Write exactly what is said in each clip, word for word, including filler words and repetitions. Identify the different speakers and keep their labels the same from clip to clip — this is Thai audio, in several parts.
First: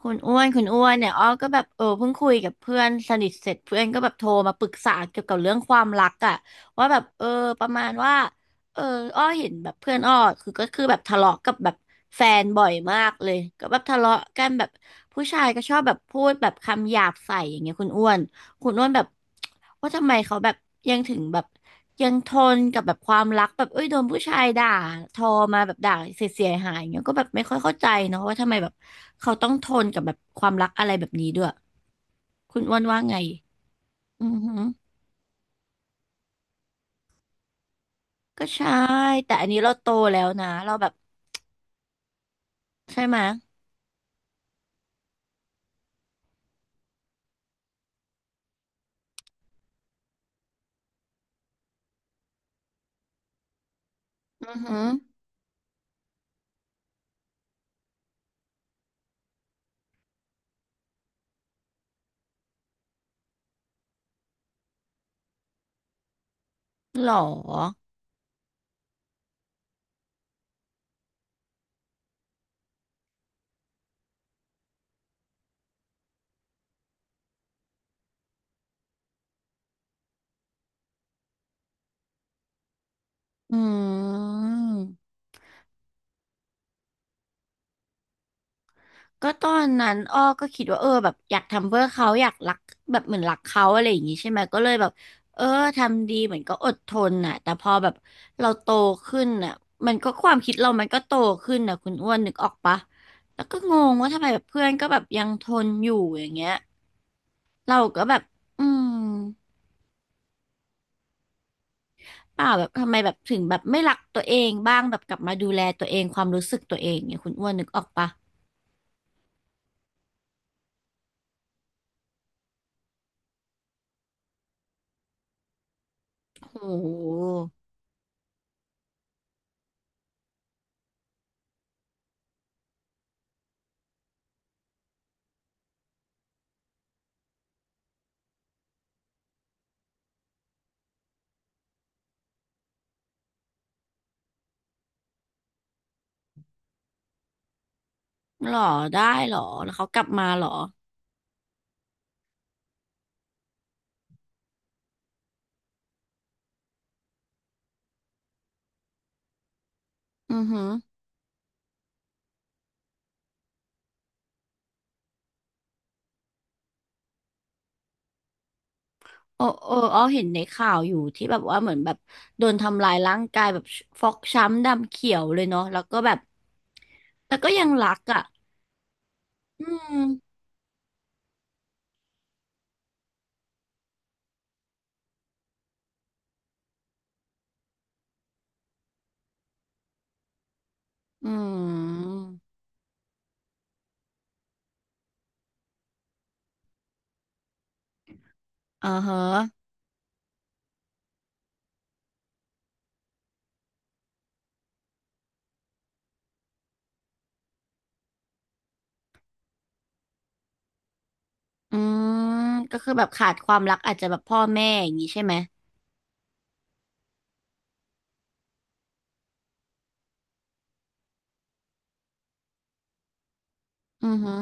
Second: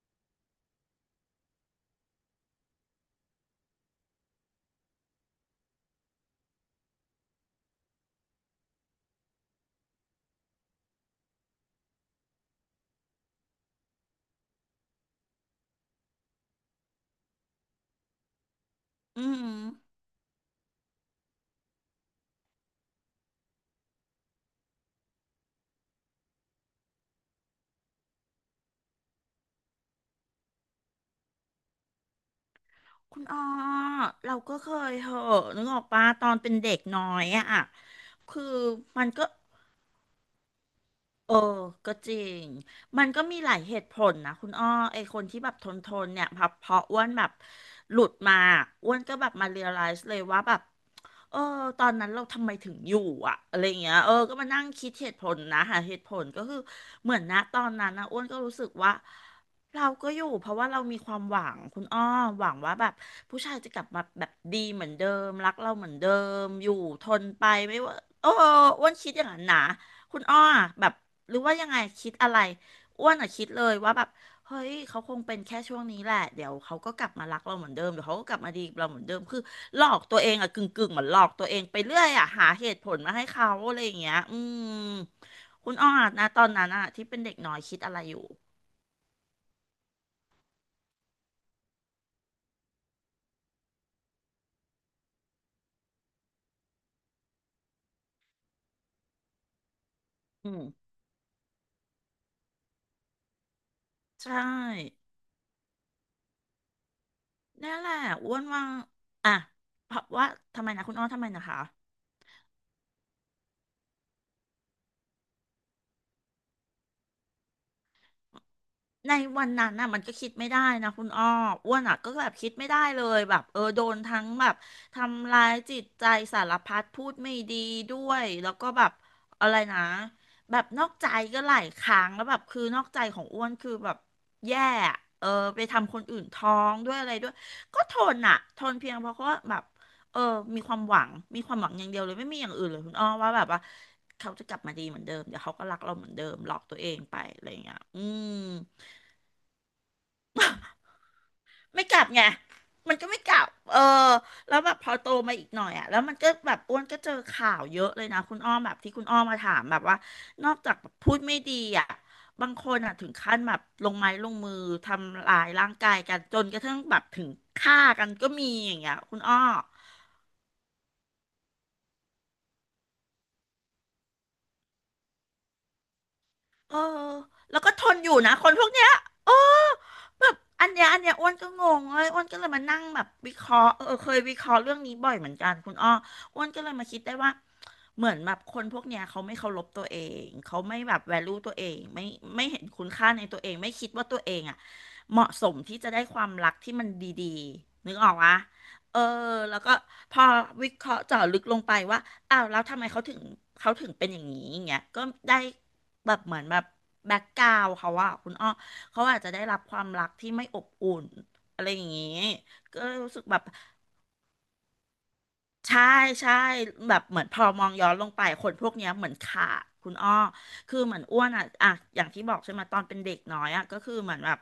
Speaker 1: คุณอ้วนคุณอ้วนเนี่ยอ้อก็แบบเออเพิ่งคุยกับเพื่อนสนิทเสร็จเพื่อนก็แบบโทรมาปรึกษาเกี่ยวกับเรื่องความรักอะว่าแบบเออประมาณว่าเอออ้อเห็นแบบเพื่อนอ้อคือก็คือแบบทะเลาะกับแบบแฟนบ่อยมากเลยก็แบบทะเลาะกันแบบผู้ชายก็ชอบแบบพูดแบบคำหยาบใส่อย่างเงี้ยคุณอ้วน คุณโน้วนแบบ
Speaker 2: อื
Speaker 1: ว่า
Speaker 2: ม
Speaker 1: ทำไมเขาแบบยังถึงแบบยังทนกับแบบความรักแบบเอ้ยโดนผู้ชายด่าทอมาแบบด่าเสียเสียหายๆเงี้ยก็แบบไม่ค่อยเข้าใจเนาะว่าทำไมแบบเขาต้องทนกับแบบความรักอะไรแบบนี้ด้วยคุณอ้วนว่าไง
Speaker 2: คุณอ้อ
Speaker 1: อื
Speaker 2: เรา
Speaker 1: อหื
Speaker 2: ก็
Speaker 1: อ
Speaker 2: เคยเหอะนึกออกปะตอนเป็นเด็กน้อยอะคือ
Speaker 1: ก็ใช่
Speaker 2: มันก็
Speaker 1: แต่อันนี้เราโตแล้วนะเราแบบ
Speaker 2: เออก็จริง
Speaker 1: ใช่
Speaker 2: มัน
Speaker 1: ไหม
Speaker 2: ก็
Speaker 1: ย
Speaker 2: มีหลายเหตุผลนะคุณอ้อไอคนที่แบบทนทนเนี่ยพอพออ้วนแบบหลุดมาอ้วนก็แบบมาเรียลไลซ์เลยว่าแบบ เออตอนนั้นเราทำไมถึงอยู่อะอะไรเงี้ยเออก็มา
Speaker 1: อือ
Speaker 2: นั่ง
Speaker 1: หือ
Speaker 2: คิดเหตุผลนะหาเหตุผลก็คือเหมือนนะตอนนั้นนะอ้วนก็รู้สึกว่าเราก็อยู่เพราะว่าเรามีความหวังคุณอ้อหวังว่าแบบผู้ชายจะกลับมาแบบดีเหมือนเดิมรักเราเหมือนเดิมอยู่ท
Speaker 1: หรอ
Speaker 2: นไปไม่ว่าเอออ้วนคิดอย่างนั้นนะคุณอ้อแบบหรือว่ายังไงคิดอะไรอ้วนอะคิดเลยว่าแบบ เฮ้ย เขาคงเป็นแค่ช่วงนี้แหละเดี๋ยวเขาก็กลับมารักเราเหมือนเดิม เดี๋ยวเขาก็กลับมาดีกับเราเหมือนเดิมคือหลอกตัวเองอะกึ่งกึ่งเหมือนหลอกตัวเองไปเรื่อยอะหาเหตุผลมาให้เขา
Speaker 1: อ
Speaker 2: อะไรอย่างเงี้
Speaker 1: ื
Speaker 2: ยอืม
Speaker 1: ม
Speaker 2: คุณอ้อนะตอนนั้นอะที่เป็นเด็กน้อยคิดอะไรอยู่
Speaker 1: ก็ตอนนั้นอ้อก็คิดว่าเออแบบอยากทำเพื่อเขาอยากรักแบบเหมือนรักเขาอะไรอย่างงี้ใช่ไหมก็เลยแบบเออทำดีเหมือนก็อดทนน่ะแต่พอแบบเราโตขึ้นน่ะมันก็ความ
Speaker 2: อื
Speaker 1: คิด
Speaker 2: ม
Speaker 1: เรามันก็โตขึ้นน่ะคุณอ้วนนึกออกปะแล้วก็งงว่าทำไม
Speaker 2: ใช
Speaker 1: แบบเพื่อนก็แบบ
Speaker 2: ่
Speaker 1: ยังทนอยู่อย่างเงี้ย
Speaker 2: นั่
Speaker 1: เรา
Speaker 2: นแหละ
Speaker 1: ก็แบบ
Speaker 2: อ้วน
Speaker 1: อื
Speaker 2: ว่า
Speaker 1: ม
Speaker 2: อ่ะเพราะว่าทำไมนะคุณอ้อทำไมนะคะ
Speaker 1: เปล่าแบบทำไมแบบถึงแบบไม่รักตัวเองบ้างแบบกลับมาดูแลตัวเองความรู้สึกตัวเองเนี่ยคุณอ้วนนึกออกปะ
Speaker 2: ในวันนั้นน่ะมันก็คิดไม่ได้นะคุณอ้ออ้วนอ่ะก็แบบคิดไม่ได้เลยแบบเออโดนทั้งแบบทำร้ายจิตใจสาร
Speaker 1: โ
Speaker 2: พัดพูด
Speaker 1: ห
Speaker 2: ไม่ดีด้วยแล้วก็แบบอะไรนะแบบนอกใจก็หลายครั้งแล้วแบบคือนอกใจของอ้วนคือแบบแย่อะเออไปทำคนอื่นท้องด้วยอะไรด้วยก็ทนอ่ะทนเพียงเพราะว่าแบบเออมีความหวังมีความหวังอย่างเดียวเลยไม่มีอย่างอื่นเลยคุณอ้อว่าแบบว่าเขาจะกลับมาดีเหมือนเดิมเดี๋ยวเขาก็รักเราเหมือนเดิมหลอกตัวเองไปอะไรอย่างเงี้ยอืม
Speaker 1: หรอได้หรอแล้วเขากลับมาหรอ
Speaker 2: ไม่กลับไงมันก็ไม่กลับเออแล้วแบบพอโตมาอีกหน่อยอ่ะแล้วมันก็แบบอ้วนก็เจอข่าวเยอะเลยนะคุณอ้อมแบบที่คุณอ้อมมาถามแบบว่า
Speaker 1: อือ
Speaker 2: นอก
Speaker 1: ฮึ
Speaker 2: จากแบบพูดไม่ดีอ่ะบางคนอ่ะถึงขั้นแบบลงไม้ลงมือทำลายร่างกายกันจนกระทั่งแบบถึงฆ่ากันก็มีอย่างเงี้ยคุณอ้อ
Speaker 1: โอ้โอ้อ้อเห็นในข่าวอยู่ที่แบบว่าเหมือนแบบโดนทำลายร่างกายแบบฟกช้ำดำเขียวเลยเนาะแล้วก็แบบ
Speaker 2: เออ
Speaker 1: แต่ก็
Speaker 2: แล้ว
Speaker 1: ยัง
Speaker 2: ก็ท
Speaker 1: รั
Speaker 2: น
Speaker 1: ก
Speaker 2: อยู่
Speaker 1: อ่ะ
Speaker 2: นะคนพวกเนี้ยเออ
Speaker 1: อื
Speaker 2: แบ
Speaker 1: ม
Speaker 2: บอันเนี้ยอันเนี้ยอ้วนก็งงเลยอ้วนก็เลยมานั่งแบบวิเคราะห์เออเคยวิเคราะห์เรื่องนี้บ่อยเหมือนกันคุณอ้ออ้วนก็เลยมาคิดได้ว่าเหมือนแบบคนพวกเนี้ยเขาไม่เคารพตัวเอง เขาไม่แบบแว
Speaker 1: อื
Speaker 2: ลูตัวเองไม่
Speaker 1: ม
Speaker 2: ไม่เห็นคุณค่าในตัวเองไม่คิดว่าตัวเองอ่ะเหมาะสมที่จะได้ความรักที่มันดีๆนึกออกวะ
Speaker 1: อ่า
Speaker 2: เออ
Speaker 1: ฮะ
Speaker 2: แล้วก็พอวิเคราะห์เจาะลึกลงไปว่า อ้าวแล้วทำไมเขาถึงเขาถึงเป็นอย่างนี้อย่างเงี้ยก็ได้แบบเหมือนแบบแบ็กกราวเขาอะคุณอ้อเขาอาจจะได้รับความรักที่ไม่อบอุ่นอะไร
Speaker 1: อื
Speaker 2: อย่างงี้
Speaker 1: มก็
Speaker 2: ก็
Speaker 1: คือแบบ
Speaker 2: รู้สึก
Speaker 1: ขาด
Speaker 2: แบบ
Speaker 1: ความรักอาจจะแบบพ่อแม่อย่างนี้ใช่ไหม
Speaker 2: ใช่ใช่แบบเหมือนพอมองย้อนลงไปคนพวกเนี้ยเหมือนขาดคุณอ้อคือเหมือนอ้วนอ่ะอ่ะอย่างที่บอกใช่ไหมตอนเป็นเด็กน้อยอ่ะก็คือเห
Speaker 1: อื
Speaker 2: มื
Speaker 1: อ
Speaker 2: อนแบ
Speaker 1: ฮึ
Speaker 2: บ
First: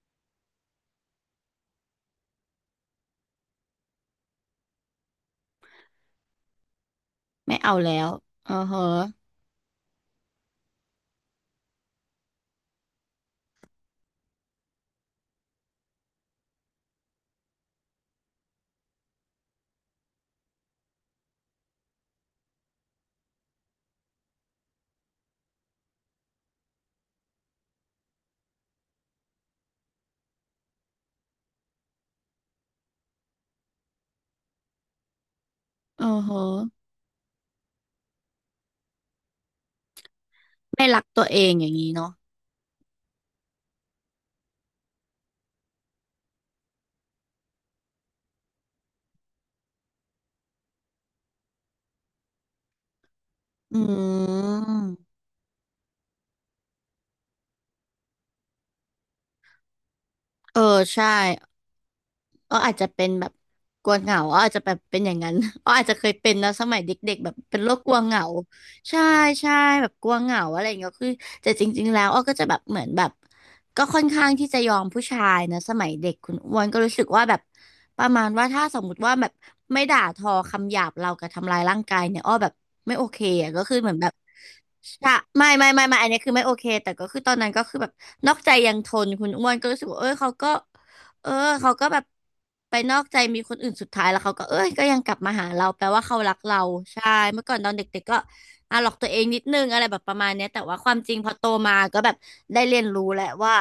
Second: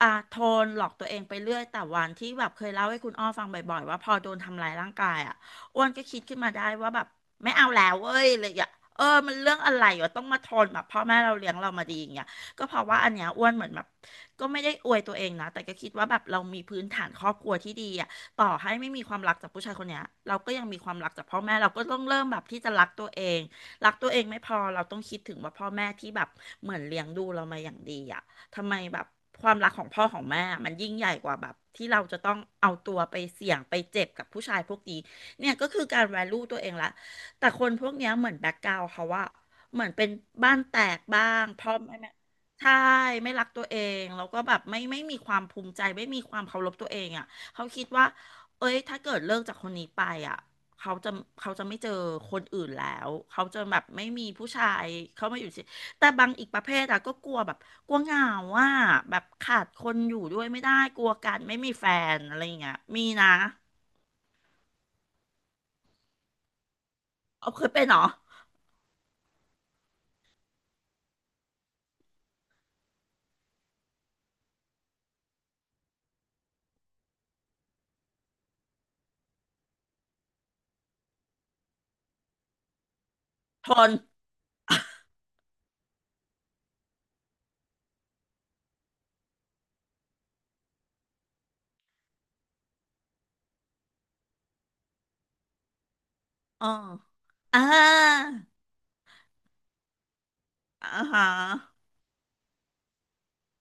Speaker 2: อ่ะทนหลอกตัวเองไปเรื่อยแต่วันที่แบบเคยเล่าให้คุณอ้อฟังบ่อยๆว่าพอโดนทำร้ายร่างกายอ่ะอ้วนก็คิดขึ้นมาได้ว่าแบบไม่
Speaker 1: ไม่
Speaker 2: เอา
Speaker 1: เอา
Speaker 2: แล้
Speaker 1: แล้
Speaker 2: ว
Speaker 1: ว
Speaker 2: เว้ยเลย
Speaker 1: อ่า
Speaker 2: อ่ะ
Speaker 1: ฮะ
Speaker 2: เออมันเรื่องอะไรวะต้องมาทนแบบพ่อแม่เราเลี้ยงเรามาดีอย่างเงี้ยก็เพราะว่าอันเนี้ยอ้วนเหมือนแบบก็ไม่ได้อวยตัวเองนะแต่ก็คิดว่าแบบเรามีพื้นฐานครอบครัวที่ดีอ่ะ ต่อให้ไม่มีความรักจากผู้ชายคนเนี้ยเราก็ยังมีความรักจากพ่อแม่เราก็ต้องเริ่มแบบที่จะรักตัวเองรักตัวเองไม่พอเราต้องคิดถึงว่าพ่อแม่ที่แบบเหมือนเลี้ยงดูเรามาอย่างดีอ่ะทำไมแบบความรักของพ่อของแม่อะมันยิ่งใหญ่กว่าแบบที่เราจะต้องเอาตัวไปเสี่ยงไปเจ็บกับผู้ชายพวกนี้เนี่ยก็คือการ
Speaker 1: อ่าฮะ
Speaker 2: value ตัวเองละแต่คนพวกเนี้ยเหมือนแบ็คกราวเขาว่าเหมือนเป็นบ้านแต
Speaker 1: ไม่
Speaker 2: ก
Speaker 1: รักตั
Speaker 2: บ้า
Speaker 1: วเอ
Speaker 2: ง
Speaker 1: ง
Speaker 2: เพ
Speaker 1: อย่าง
Speaker 2: ราะ
Speaker 1: นี้
Speaker 2: ไม่
Speaker 1: เนาะ
Speaker 2: ไม่ใช่ไม่รักตัวเองแล้วก็แบบไม่ไม่มีความภูมิใจไม่มีความเคารพตัวเองอ่ะเขาคิดว่า เอ้ยถ้าเกิดเลิกจากคนนี้ไปอ่ะเขาจะเขาจะไม่เจอคนอื่นแล้วเขาจะ
Speaker 1: อื
Speaker 2: แบบไม่มีผู้ชาย
Speaker 1: ม
Speaker 2: เข้ามาอยู่สิแต่บางอีกประเภทอ่ะก็กลัวแบบกลัวเหงาว่าแบบขาดคนอยู่ด้วย
Speaker 1: เอ
Speaker 2: ไม่
Speaker 1: อ
Speaker 2: ได้ก
Speaker 1: ใช่
Speaker 2: ลัวการไม่มีแฟนอะไรอ
Speaker 1: อ้อ
Speaker 2: ย่างเงี้
Speaker 1: อา
Speaker 2: ย
Speaker 1: จจะ
Speaker 2: มี
Speaker 1: เป็นแบ
Speaker 2: นะ
Speaker 1: บกลัวเหงาอ้ออาจจะแบบเป็นอย่างนั้น อ้ออาจจะเคยเป็นนะสมัยเด็กๆแบบ
Speaker 2: เอา
Speaker 1: เป็น
Speaker 2: เค
Speaker 1: โร
Speaker 2: ย
Speaker 1: ค
Speaker 2: เป็น
Speaker 1: กลั
Speaker 2: เหร
Speaker 1: ว
Speaker 2: อ
Speaker 1: เหงาใช่ใช่แบบกลัวเหงาอะไรอย่างเงี้ยคือแต่จริงๆแล้วอ้อก็จะแบบเหมือนแบบก็ค่อนข้างที่จะยอมผู้ชายนะสมัยเด็กคุณอ้วนก็รู้สึกว่าแบบประมาณว่าถ้าสมมติว่าแบบไม่ด่าทอคำหยาบเรากับทำร้ายร่างกายเนี่ยอ้อแบบไม่โอเคอะก็
Speaker 2: ท
Speaker 1: คือเห
Speaker 2: น
Speaker 1: มือนแบบใช่ไม่ไม่ไม่ไม่อันนี้คือไม่โอเคแต่ก็คือตอนนั้นก็คือแบบนอกใจยังทนคุณอ้วนก็รู้สึกว่าเออเขาก็ เออเขาก็แบบไปนอกใจมีคนอื่นสุดท้ายแล้วเขาก็เอ้ยก็ยังกลับมาหาเราแปลว่าเขารักเรา
Speaker 2: เออ
Speaker 1: ใช่เมื่อก่อน
Speaker 2: อ่า
Speaker 1: ตอนเด็กๆก็อ่ะหลอกตัวเองนิดนึงอะไรแบบประมาณเนี้ยแต่ว่าค
Speaker 2: อ่า
Speaker 1: วามจริง
Speaker 2: ฮะ
Speaker 1: พอโตมาก็แบบได้เรียนรู้แหละว่า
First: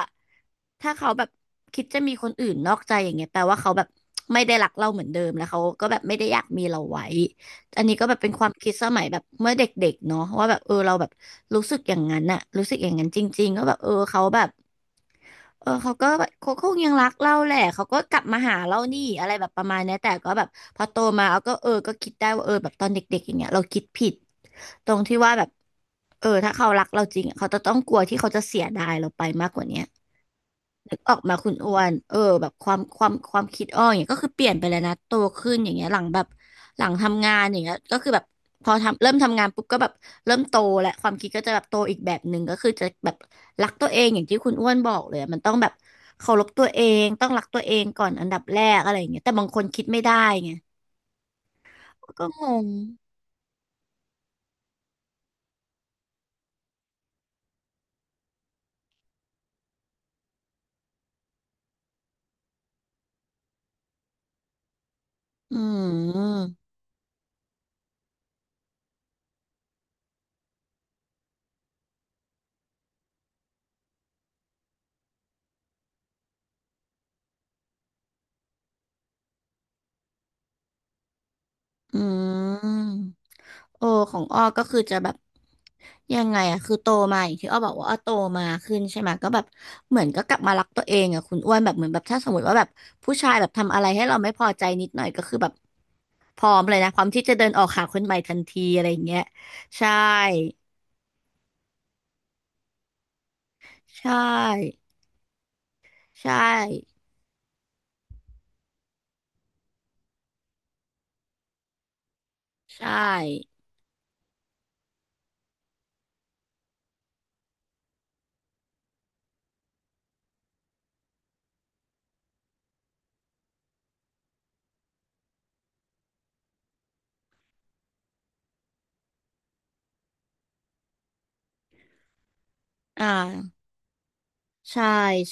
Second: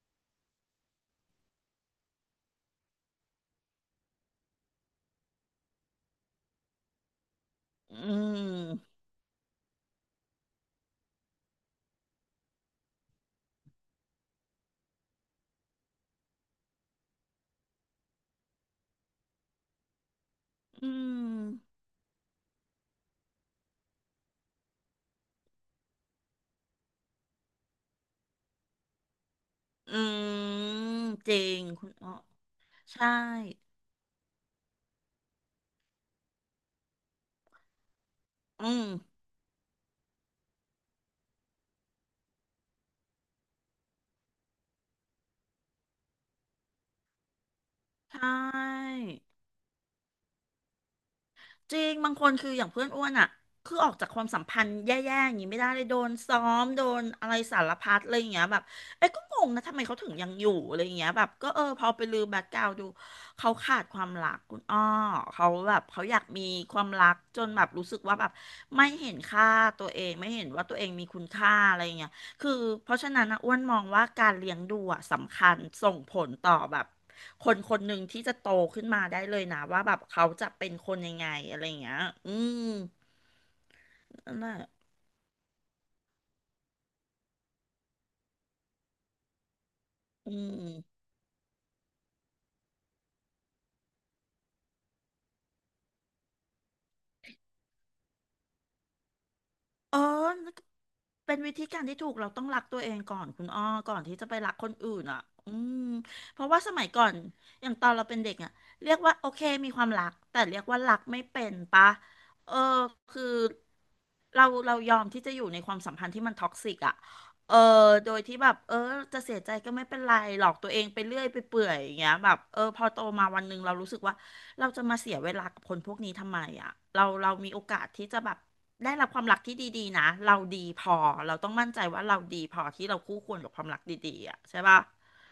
Speaker 1: ถ้าเขาแบบคิดจะมีคนอื่นนอกใจอย่างเงี้ยแปลว่าเขาแบบไม่ได้รักเราเหมือนเดิมแล้วเขาก็แบบไม่ได้อยากมีเราไว้อันนี้
Speaker 2: อื
Speaker 1: ก็แบบเป็นความคิดส
Speaker 2: ม
Speaker 1: มัยแบบเมื่อเด็กๆเนาะว่าแบบเออเราแบบรู้สึกอย่างนั้นน่ะรู้สึกอย่างนั้นจริงๆก็แบบเออเขาแบบ เออเขาก็แบบเขาคงยังรักเราแหละเขาก็กลับมาหาเรานี่อะไรแบบประมาณเนี้ยแต่ก็แบบพอ
Speaker 2: อื
Speaker 1: โตมาเอาก็เออ
Speaker 2: ม
Speaker 1: ก็คิดได้ว่าเออแบบตอนเด็กๆอย่างเงี้ยเราคิดผิดตรงที่ว่าแบบเออถ้าเขารักเราจริงอะเขาจะต้องกลัวที่เขาจะเสียดายเราไปมากกว่าเนี้ย
Speaker 2: อืม
Speaker 1: นึกออก
Speaker 2: จ
Speaker 1: มา
Speaker 2: ริ
Speaker 1: คุณ
Speaker 2: ง
Speaker 1: อ้ว
Speaker 2: คุ
Speaker 1: น
Speaker 2: ณอ๋อ
Speaker 1: เออแบบความค
Speaker 2: ใช่
Speaker 1: วามความคิดอ้ออย่างเงี้ยก็คือเปลี่ยนไปแล้วนะโตขึ้นอย่างเงี้ยหลังแบบหลังทำงานอย่างเงี้ยก็คือแบบ
Speaker 2: อื
Speaker 1: พอ
Speaker 2: ม
Speaker 1: ทำเริ่มทำงานปุ๊บก็แบบเริ่มโตแลวความคิดก็จะแบบโตอีกแบบหนึ่งก็คือจะแบบรักตัวเองอย่างที่คุณอ้วนบอกเลยอะมันต้องแบบเคารพตัวเองต้องรักตัวเองก่อนอั
Speaker 2: ใช่
Speaker 1: นดับแรกอะไรอย่างเงี้ยแต่บางคนคิดไม่ได้ไง
Speaker 2: จริงบางค
Speaker 1: ก็
Speaker 2: น
Speaker 1: ง
Speaker 2: คืออ
Speaker 1: ง
Speaker 2: ย่างเพื่อนอ้วนอ่ะคือออกจากความสัมพันธ์แย่ๆอย่างนี้ไม่ได้เลยโดนซ้อมโดนอะไรสารพัดอะไรอย่างเงี้ยแบบเอ้ยก็งงนะทำไมเขาถึงยังอยู่อะไรอย่างเงี้ยแบบก็เออพอไปลือแบ็คกราวดูเขาขาดความรักคุณอ้อเขา
Speaker 1: อื
Speaker 2: แบบเขาอยากมี
Speaker 1: ม
Speaker 2: ความรักจนแบบรู้สึกว่าแบบไม่เห็นค่าตัวเองไม่เห็นว่าตัวเองมีคุณค่าอะไรอย่างเงี้ย คือเพราะฉะนั้นนะอ้วนมองว่าการเลี้ยงดูอ่ะสำคัญส่งผลต่อแบบคนคนหนึ่งที่จะโตขึ้นมาได้เลยนะว่าแบบเขาจะเป็นคนยังไงอะไรอย่างเงี้
Speaker 1: อื
Speaker 2: ยอืม
Speaker 1: มโอของ
Speaker 2: นั่น
Speaker 1: อ้อก็
Speaker 2: แหละ
Speaker 1: คือจะแบบยังไงอะคือโตมาอย่างที่อ้อบอกว่าอ้อโตมาขึ้นใช่ไหมก็แบบเหมือนก็
Speaker 2: อื
Speaker 1: กลับมารักตัวเอ
Speaker 2: ม
Speaker 1: งอะคุณอ้วนแบบเหมือนแบบถ้าสมมติว่าแบบผู้ชายแบบทำอะไรให้เราไม่พอใจนิดหน่อยก็คือแบบพร้อมเลยนะพร้อมที่จะเดินออกหาคนใหม่ทันทีอะไรอย่างเงี้ยใช่
Speaker 2: เออเป็นวิธีการที่ถูกเราต้องรักตัวเองก่อนคุณอ้อก่อ
Speaker 1: ใช
Speaker 2: นที่จะไปรักคน
Speaker 1: ่
Speaker 2: อื่นอ่ะอืม
Speaker 1: ใช่
Speaker 2: เพราะว่าสมัยก่อนอย่างตอนเราเป็นเด็กอ่ะเรียกว่าโอเคมีความรักแต่เรียกว่ารักไม่เป็นปะเออ
Speaker 1: ใช่
Speaker 2: คือเราเรายอมที่จะอยู่ในความสัมพันธ์ที่มันท็อกซิกอ่ะเออโดยที่แบบเออจะเสียใจก็ไม่เป็นไรหลอกตัวเองไปเรื่อยไปเปื่อยอย่างเงี้ยแบบเออพอโตมาวันหนึ่งเรารู้สึกว่าเราจะมาเสียเวลากับคนพวกนี้ทำไมอ่ะเราเรามีโอกาสที่จะแบบ ได้รับความรักที่ดีๆนะเราดีพอเราต้องมั่นใจว่าเราดีพอที่เรา
Speaker 1: อ่
Speaker 2: คู่ควรกับค
Speaker 1: า
Speaker 2: วามรักดีๆอ่ะใช่ป่ะ
Speaker 1: ใช่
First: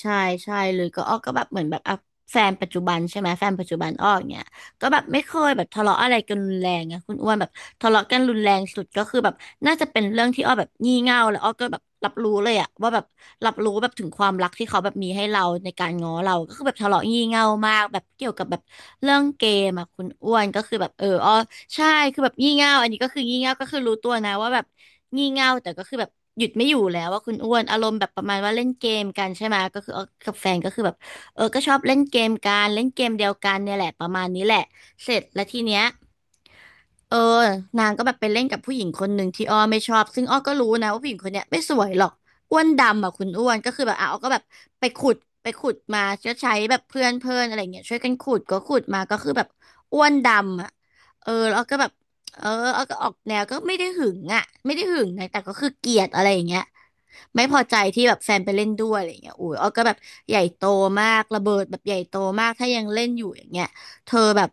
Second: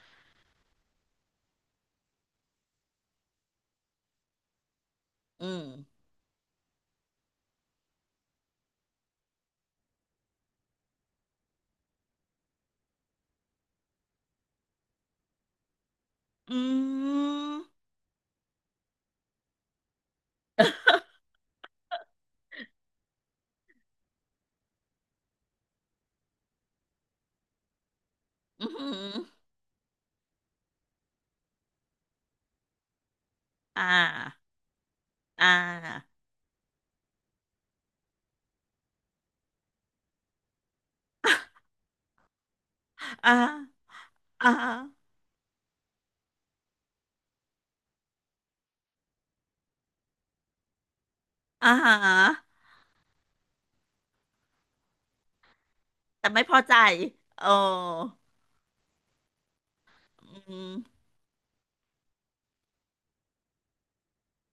Speaker 1: ใช่ใช่เลยก็อ้อก็แบบเหมือนแบบอ่ะแฟนปัจจุบันใช่ไหมแฟนปัจจุบันอ้ออย่างเงี้ย ก็แบบไม่เค
Speaker 2: อื
Speaker 1: ยแบ
Speaker 2: ม
Speaker 1: บทะเลาะอะไรกันรุนแรงอะคุณอ้วนแบบทะเลาะกันรุนแรงสุดก็คือแบบน่าจะเป็นเรื่องที่อ้อแบบงี่เง่าแล้วอ้อก็แบบรับรู้เลยอะว่าแบบรับรู้แบบถึงความรักที่เขาแบบมีให้เราในการง้อเราก็
Speaker 2: อื
Speaker 1: คือแบบทะเลาะงี่เง่ามาก
Speaker 2: ม
Speaker 1: แบบเกี่ยวกับแบบเรื่องเกมอะคุณอ้วนก็คือแบบเอออ้อใช่คือแบบงี่เง่าอันนี้ก็คืองี่เง่าก็คือรู้ตัวนะว่าแบบงี่เง่าแต่ก็คือแบบหยุดไม่อยู่แล้วว่าคุณอ้วนอารมณ์แบบประมาณว่าเล่
Speaker 2: อื
Speaker 1: นเกม
Speaker 2: ม
Speaker 1: กันใช่ไหมก็คืออ้อกับแฟนก็คือแบบเออก็ชอบเล่นเกมกันเล่นเกมเดียวกันเนี่ยแห
Speaker 2: อ่
Speaker 1: ละประมาณนี้
Speaker 2: า
Speaker 1: แหละ เสร็จแล้
Speaker 2: อ่
Speaker 1: วทีเนี้ย
Speaker 2: า
Speaker 1: เออนางก็แบบไปเล่นกับผู้หญิงคนหนึ่งที่อ้อไม่ชอบซึ่งอ้อก็รู้นะว่าผู้หญิงคนเนี้ยไม่สวยหรอกอ้วนดำอ่ะคุณ
Speaker 2: อ่า
Speaker 1: อ้วนก็คือแบบอ่ะอ้อก็แบบ
Speaker 2: อ่า
Speaker 1: ไปขุดไปขุดมาก็ใช้แบบเพื่อนเพื่อนอะไรเงี้ยช่วยกันขุดก็ขุดมาก็คือแบบอ้วนดำอ่ะเออแล้วอ้อ
Speaker 2: อ่า
Speaker 1: ก็แบบ
Speaker 2: ฮะ
Speaker 1: เอออ้อก็ออกแนวก็ไม่ได้หึงอ่ะไม่ได้หึงนะแต่ก็คือเกลียดอะ
Speaker 2: แต่
Speaker 1: ไรอ
Speaker 2: ไม่
Speaker 1: ย่าง
Speaker 2: พ
Speaker 1: เงี้
Speaker 2: อ
Speaker 1: ย
Speaker 2: ใจเอ
Speaker 1: ไม่
Speaker 2: อ
Speaker 1: พอใจที่แบบแฟนไปเล่นด้วยอะไรอย่างเงี้ยอุ้ยอ้อก็แบบใหญ่
Speaker 2: อื
Speaker 1: โต
Speaker 2: ม
Speaker 1: มากระเบิดแบบใหญ่โตมากถ้ายังเล่นอยู่อย่างเงี้ยเธอแบบ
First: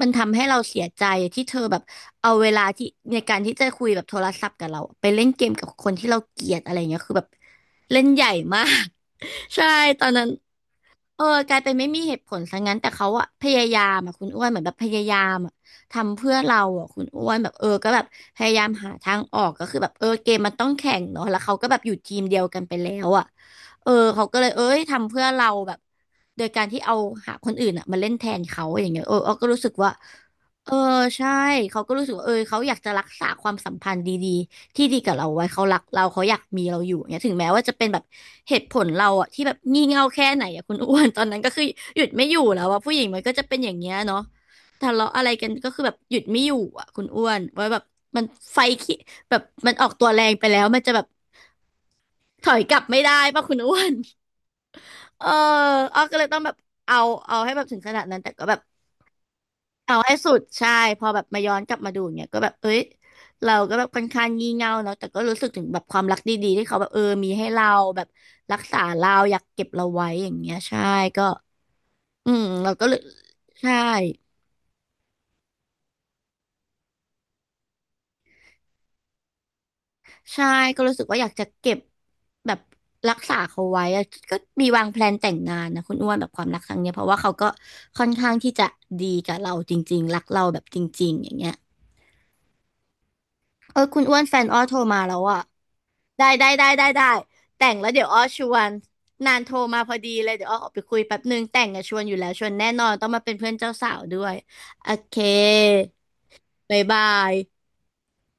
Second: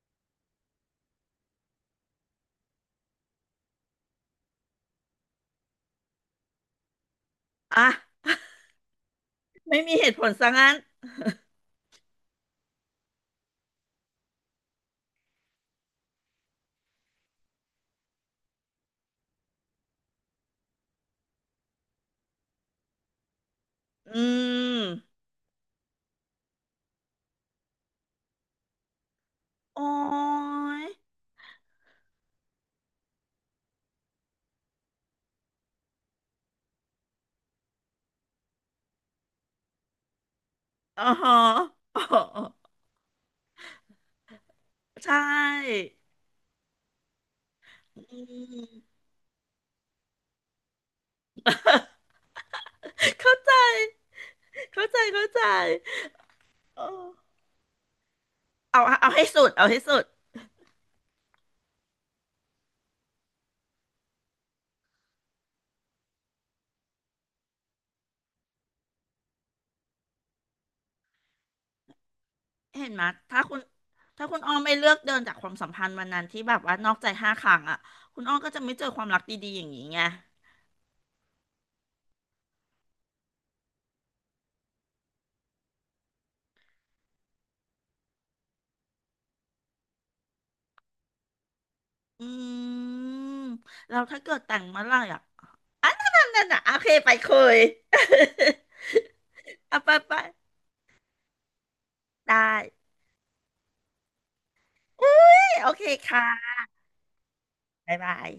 Speaker 1: มันทำให้เราเสียใจที่เธอแบบเอาเวลาที่ในการที่จะคุยแบบโทรศัพท์กับเราไปเล่นเกมกับคนที่เราเกลียดอะไรเงี้ยคือแบบ
Speaker 2: อ
Speaker 1: เล่นให
Speaker 2: ่ะ
Speaker 1: ญ่มาก ใช่
Speaker 2: ไม่มี
Speaker 1: ตอ
Speaker 2: เห
Speaker 1: น
Speaker 2: ตุผ
Speaker 1: นั้น
Speaker 2: ลซะงั้น
Speaker 1: เออกลายเป็นไม่มีเหตุผลซะงั้นแต่เขาอะพยายามอะคุณอ้วนเหมือนแบบพยายามอะทำเพื่อเราอะคุณอ้วนแบบเออก็แบบพยายามหาทางออกก็คือแบบเออเกมมันต้องแข่งเนาะแล้วเขาก็แบบอยู่ทีมเดียวกันไปแล้วอะ เออ
Speaker 2: อื
Speaker 1: เขาก็เลยเอ้ยทำ
Speaker 2: ม
Speaker 1: เพื่อเราแบบโดยการที่เอาหาคนอื่นอ่ะมาเล่นแทนเขาอย่างเงี้ยเออเอาก็รู้สึก
Speaker 2: โอ้
Speaker 1: ว่าเออ
Speaker 2: ย
Speaker 1: ใช่เขาก็รู้สึกว่าเออเขาอยากจะรักษาความสัมพันธ์ดีๆที่ดีกับเราไว้เขารักเราเขาอยากมีเราอยู่อย่างเงี้ยถึงแม้ว่าจะเป็นแบบเหตุผลเราอ่ะที่แบบงี่เง่าแค่ไหนอ่ะคุณอ้ว
Speaker 2: อ๋อ
Speaker 1: นตอน
Speaker 2: ฮะ
Speaker 1: นั้นก็คือห
Speaker 2: อ๋อ
Speaker 1: ยุดไม่อยู่แล้วว่าผู้หญิงมันก็จะเป็นอย่างเงี้ยเนาะทะเลาะ
Speaker 2: ใช่
Speaker 1: อะไรกันก็คือแบบหยุดไม่อยู่อ่ะคุณอ้วนว่าแบบ
Speaker 2: อื
Speaker 1: มันไฟ
Speaker 2: ม
Speaker 1: ขี้แบบมันออกตัวแรงไปแล้วมันจะแบบถอยกลับไม่ได้
Speaker 2: เข้า
Speaker 1: ป่ะ
Speaker 2: ใจ
Speaker 1: คุณอ้วน
Speaker 2: เข้าใจ
Speaker 1: เอ
Speaker 2: เข้า
Speaker 1: อ
Speaker 2: ใจ
Speaker 1: อ้อก็เลยต้องแบบ
Speaker 2: เอ
Speaker 1: เอา
Speaker 2: อ
Speaker 1: เอาให้แบบถึงขนาดนั้นแต่ก็แบบ
Speaker 2: เอาเอาให้สุดเอาให้
Speaker 1: เอา
Speaker 2: สุด
Speaker 1: ให้สุดใช่พอแบบมาย้อนกลับมาดูเนี่ยก็แบบเอ้ยเราก็แบบค่อนข้างงี่เง่าเนาะแต่ก็รู้สึกถึงแบบความรักดีๆ ที่เขาแบบเออมีให้เราแบบรักษาเราอยากเก็บเราไว้อย่างเงี้ยใช่ก็อืมเราก็
Speaker 2: เห็
Speaker 1: เล
Speaker 2: น
Speaker 1: ย
Speaker 2: ไหมยถ้าคุณ
Speaker 1: ใช่
Speaker 2: ถ้าคุณอ้อไม่เลือกเดินจากความสัมพันธ์วันนั้นที่แบบว่านอกใจห้าครั้งอ่ะคุณอ้อก็จะไม่เจอความรักดีๆอย่างนี้ไง
Speaker 1: ใช่ ก็รู้สึกว่าอยากจะเก็บแบบรักษาเขาไว้อะก็มีวางแพลนแต่งงานนะคุณอ้วนแบบความรักครั้งเนี้ยเพราะว่าเขาก็ค่อนข้างที่จะดีกับเราจริงๆรักเราแบบจริงๆอย่างเงี้ย
Speaker 2: อืม
Speaker 1: เออ
Speaker 2: แล้
Speaker 1: คุ
Speaker 2: ว
Speaker 1: ณอ้ว
Speaker 2: ถ้า
Speaker 1: น
Speaker 2: เกิ
Speaker 1: แฟ
Speaker 2: ด
Speaker 1: น
Speaker 2: แต่
Speaker 1: อ้อ
Speaker 2: ง
Speaker 1: โทร
Speaker 2: เมื่อไหร่
Speaker 1: มาแล้
Speaker 2: อ่ะ
Speaker 1: วอ่ะได้
Speaker 2: นั่
Speaker 1: ได้
Speaker 2: นน่ะ
Speaker 1: ได้
Speaker 2: โอ
Speaker 1: ได้
Speaker 2: เค
Speaker 1: ได้
Speaker 2: ไปคุย
Speaker 1: แต่งแล้วเดี๋ยวอ้อชวนนานโทร
Speaker 2: เอา
Speaker 1: มาพ
Speaker 2: ไป
Speaker 1: อดี
Speaker 2: ไป
Speaker 1: เลยเดี๋ยวอ้อออกไปคุยแป๊บนึงแต่งอะชวนอยู่แล้ว
Speaker 2: ได้
Speaker 1: ชวนแน่นอนต้องมาเป็นเพื่อนเจ้าสาวด้วยโอ
Speaker 2: อุ้
Speaker 1: เค
Speaker 2: ยโอเคค่ะ
Speaker 1: บ๊ายบาย
Speaker 2: บ๊ายบาย